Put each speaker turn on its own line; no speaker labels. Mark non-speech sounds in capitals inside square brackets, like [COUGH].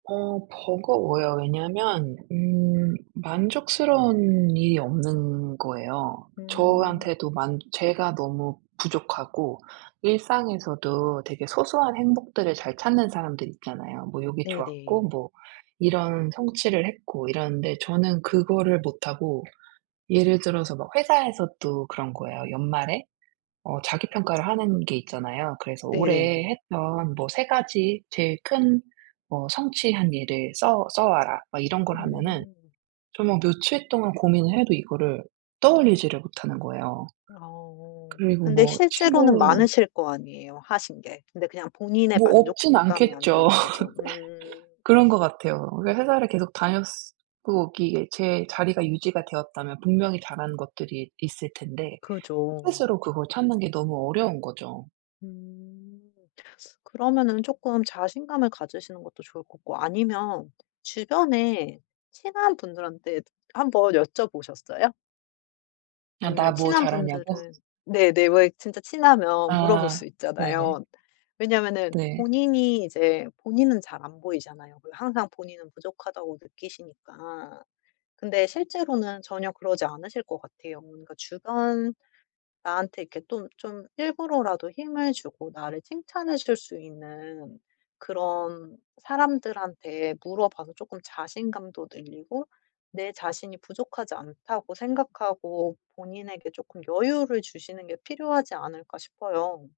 어 버거워요. 왜냐면 음 만족스러운 일이 없는 거예요.
음.
저한테도 만 제가 너무 부족하고 일상에서도 되게 소소한 행복들을 잘 찾는 사람들이 있잖아요. 뭐 요게 좋았고
네네.
뭐 이런 성취를 했고 이러는데 저는 그거를 못하고 예를 들어서 막 회사에서도 그런 거예요. 연말에 어 자기 평가를 하는 게 있잖아요. 그래서
네네.
올해 했던 뭐 3 가지 제일 큰 뭐 성취한 일을 써 써와라 막 이런 걸 하면은
음.
정말 며칠 동안 고민을 해도 이거를 떠올리지를 못하는 거예요.
어.
그리고
근데
뭐
실제로는
친구
많으실 거 아니에요, 하신 게. 근데 그냥 본인의
뭐 없진
만족감이 안
않겠죠.
되는 거죠. 음.
[LAUGHS] 그런 것
[SNIFFS]
같아요. 그러니까 회사를 계속 다녔으 고 이게 제 자리가 유지가 되었다면 분명히 잘하는 것들이 있을 텐데
그죠.
스스로 그걸 찾는 게 너무 어려운 거죠.
음. 그러면은 쪼끔 자신감을 가지시는 것도 좋을 거고. 아니면 주변에 친한 분들한테도 한번 여쭤보셨어요?
"야 나
아니면
뭐
친한
잘하냐."고?
분들은 네네. 왜 진짜 친하면 물어볼
아
수
네네.
있잖아요. 왜냐면은
네.
본인이 이제 본인은 잘 안 보이잖아요, 그 항상 본인은 부족하다고 느끼시니까. 근데 실제로는 전혀 그러지 않으실 것 같아요. 뭔가 주변 나한테 이렇게 또 좀 일부러라도 힘을 주고 나를 칭찬해 줄 수 있는 그런 사람들한테 물어봐서 쪼끔 자신감도 늘리고 내 자신이 부족하지 않다고 생각하고 본인에게 쪼끔 여유를 주시는 게 필요하지 않을까 싶어요.